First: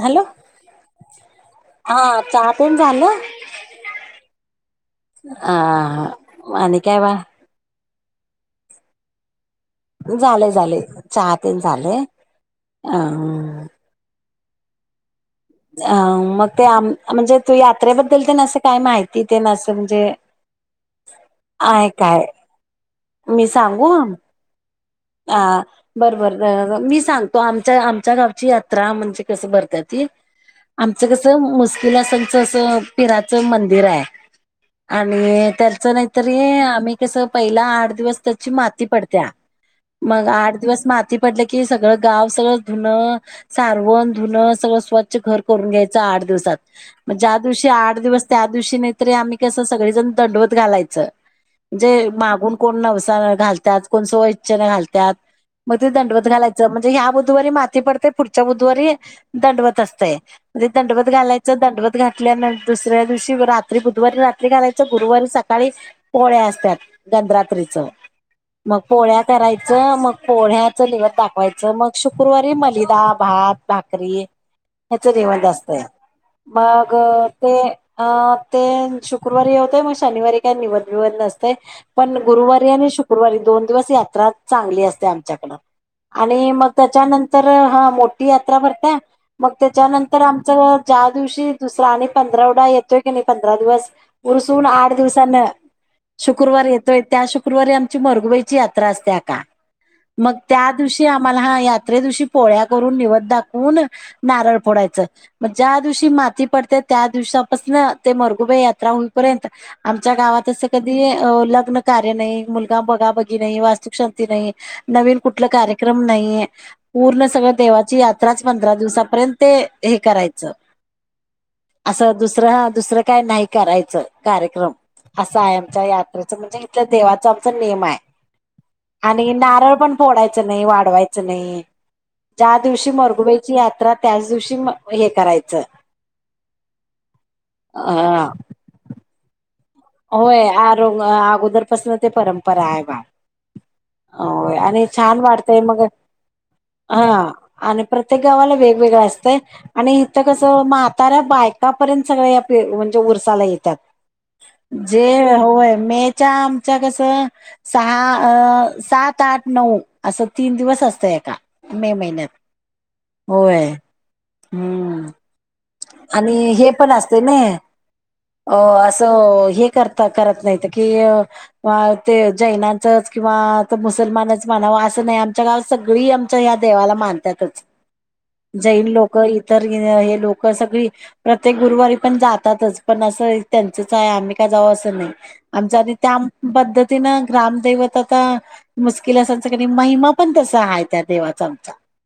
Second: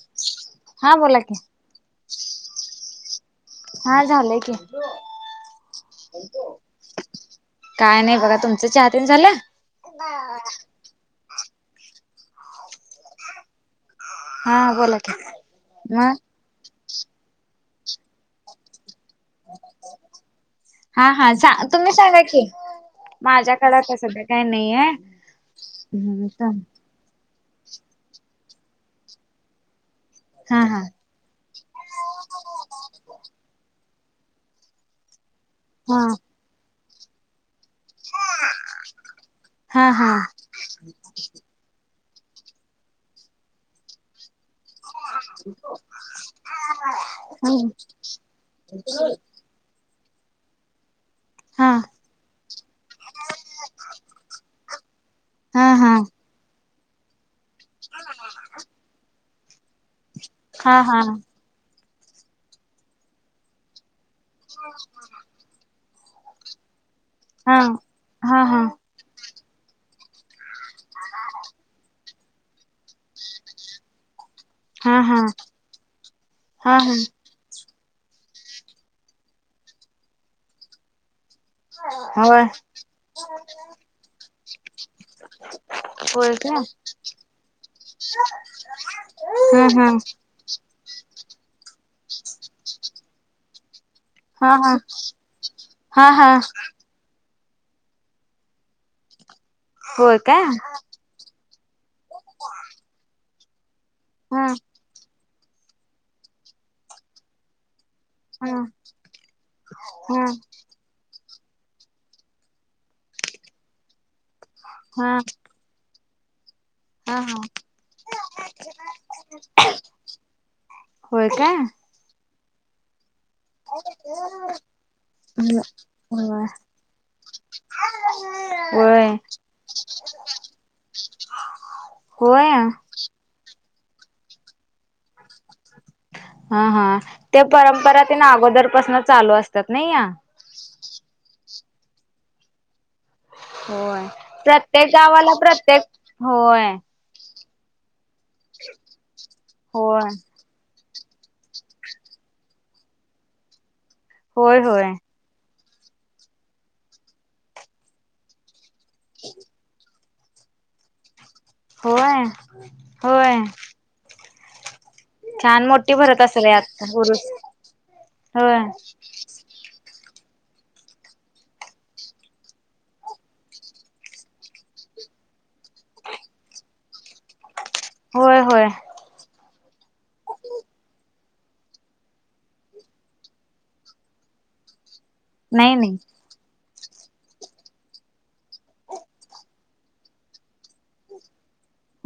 Hello,, हा बोला की हा चहा तेन ऽऽ झालं,, हा झालंय की अ आणि काय बाळऽऽ काय नाही बघा तुमचं चहा तीन झालं, झाले, झालेय,, चहातेन झालेय अऽऽ हा बोला की, अ,, मग ते आम म्हणजे तू यात्रेबद्दल ते नां असं काय माहिितऽऽ तिथे नां असं म्हणजे, आहे काय. माझ्या काळात असं तर काय नाहियेत. हा,, बरबर मी सांगतो आमच्या, आमच्या गावची यात्रा म्हणजे कस भरत्यात. ते हा हा आमचं कसं मुस्किलासनचं असं पिराच मंदिर आ आणि, त्याच हा नाहीतरी आम्ही कस पहिऽऽ ला आठ दिवस त्याची माती पडत्या, हा हा मग आठ दिवस माती पडल की सगळंऽऽ गाव सगळं धुणं सारवण धुणंऽऽ मग सगळं घर स्वच्छ करून घ्यायचं आठ दिवसांत. म ज्या हा दिवशी आठ दिवस त्या दिवशीच सगळीजण दंडवत घालायचं,, हा म्हणजे मागून कोण नवसा घालत्यात, कोण सवऽऽ घालत्यात, हा हा मग ते दंडवत घालायचं, म्हणजे ह्या बुधवारी माती पडतय पुढच्या बुधवारीऽऽ दंडवत असतय, म्हणजे हा हा दंडवत हा घालायचं दंडवत घातल्यानंतर दुसऱ्या दिवशी रात्रीऽऽ गुरुवारी रात्री घालायचं गुरुवारी सकाळी पोळ्या असतात गधरात्रीच मग पोळ्या करायचं मग पोळ्या च निवद दाखवायचं मग शुक्रवारी मलिदा भात भाकरी हा ह्याच हा जेवण जास्त आहे हा हा मग ते अ ते शुक्रवारी यवतय मग शनिवारी काय निवद बीवद काय नसते पण होय गुरुवारी आणि शुक्रवारी दोन दिवस यात्रा चांगली असते आमच्याकडं होय आणि काय मग त्याच्यानंतर हा मोठी यात्रा भरत मग हा हा त्याच्यानंतर आमच त्या दिवशी दुसरा आणि पंधरावडा येतोय की नाही पंधरा दिवस हा उरसून आठ हा दिवसान हा हा शुक्रवार येतोय त्या शु गुरुवारी आमची मरगुईची यात्रा असते आका होय मग काय त्या दिवशी आम्हाला हा यात्रे दिवशी पोळ्या करून निवद दाखवून हा हा नारळ फोडायचं मग ज्या दिवशी माती पडते त्या दिवपासन ते हा मरघुबे यात्रा होईपर्यंत आमच्या गावात अस कधी लग्न कार्य नाही मुलगा बगा बगी नाही वास्तुकशांती नाही हा नवीन कुठलं कार्यक्रम म नाही हा पूर्ण हा सगळं देवाची यात्राच पंधरा दिवसापर्यंत हे करायचं होय का असं दुसरं ह दुसरं काही नाही करायचं कार्यक्रम असं आहे आमच्या यात्रेचं होय म्हणजे इथल्या देवाचा आमचा नेम आहे होय आणि नारळ पण फोडायच नाही वाढवायचं नाही ज्या होय दिवशी मरगुबईची यात्रा त्याच दिवशी हे करायचं हा हा ते परंपरा अ तने अगोदर पाासून चालू असत होय आ अगोदरपासून ते परंपरा आहे बा होय हो आणि प्रत्येक छान गावाला वाटतय मग प्रत्येक होय हा आणि प्रत्येक गावाला वेगवेगळं असतंय आणि होय इथं कसं म म्हाताऱ्या बायका पर्यंत सगळ म्हणजे उरसाला येतात होय होय जे मेच्या आमच्या कस सहा सात आठ नऊ असं तीन दिवस असतंय आका मे होय महिन्यात होय हम् छान मोठी भरत आणि असेल हे यात पण असत उरूस ना होय अस त नाही की ते जैनाचच किंवा मुसालमान असं नाही आमच्या गाव सगळी आमच्या ह्या देवाला मानतातच होय होय जैन लोक तर हे लोक सगळी प्रत्येक गुरुवारी पण जातातच पण असं आम्ही का आमीच जावावं असा नाही नाई नाही ना ग्रामदवत आता मुश्किल असन महिमा पण तसा आहे त्या देवाचा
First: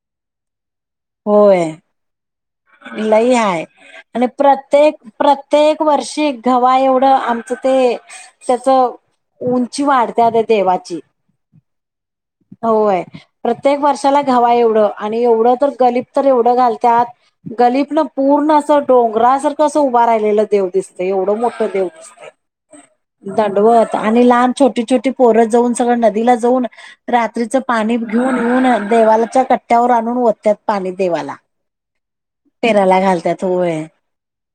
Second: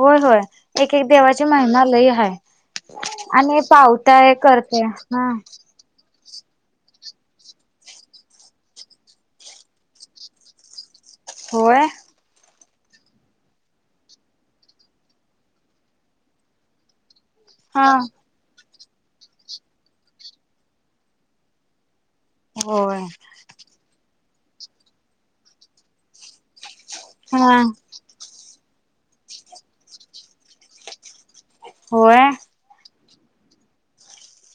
होय होय एक एक देवाची महिमालय आहे लय हय आणि करते प्रत्येक हा प्रत्येक वर्षी गवा्हा एवढं आमचं ते त्याच उंची वाढत देवाची होय होय प्रत्येक वर्षाला घावा एवढं आणि एवढं तर गलीब तर एवढं घालतत हा गलिप न पूर्ण असं डोंगरा सारखं असं उभा राहिलेलं देव दिसते एवढं मोठं देव दिसत हो आणि लहान छोटी छोटी पोरं जाऊन सगळं नदीला जाऊन रात्रीच हा पाणी घेऊन येऊन देवालाच्या कट्ट्यावर आणून वत्यात पाणी देवाला अच्ा [inaudible] फेराला घालतात वय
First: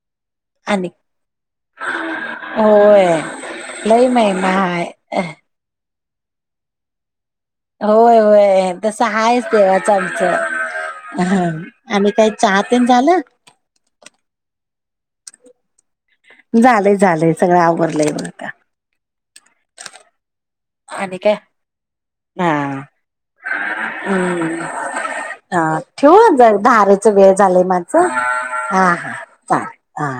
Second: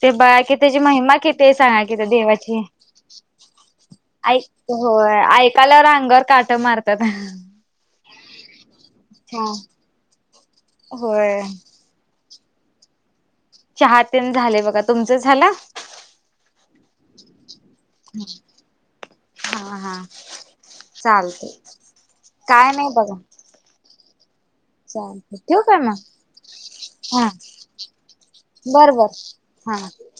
ते बळा कि त्याची महिमा किती सांगा त्या देवाची होय लई ऐक महिमा हाय होय ऐकायलावर अंगावर काट मारतात होय होय तसं हा आहेच देवाच आमच होय ह आम्ही काही चहातेन झालं चहा तेन झाले बघा तुमच झाला झालंय झालंय सगळं आवरलंय बघ का हा हा काय चालत हा काय नाही बघा हम्म चालतय ठेवू अ काय मग? ठेव जर धारेच हा वेळ झालाय माझं हम हा बर ह बर हा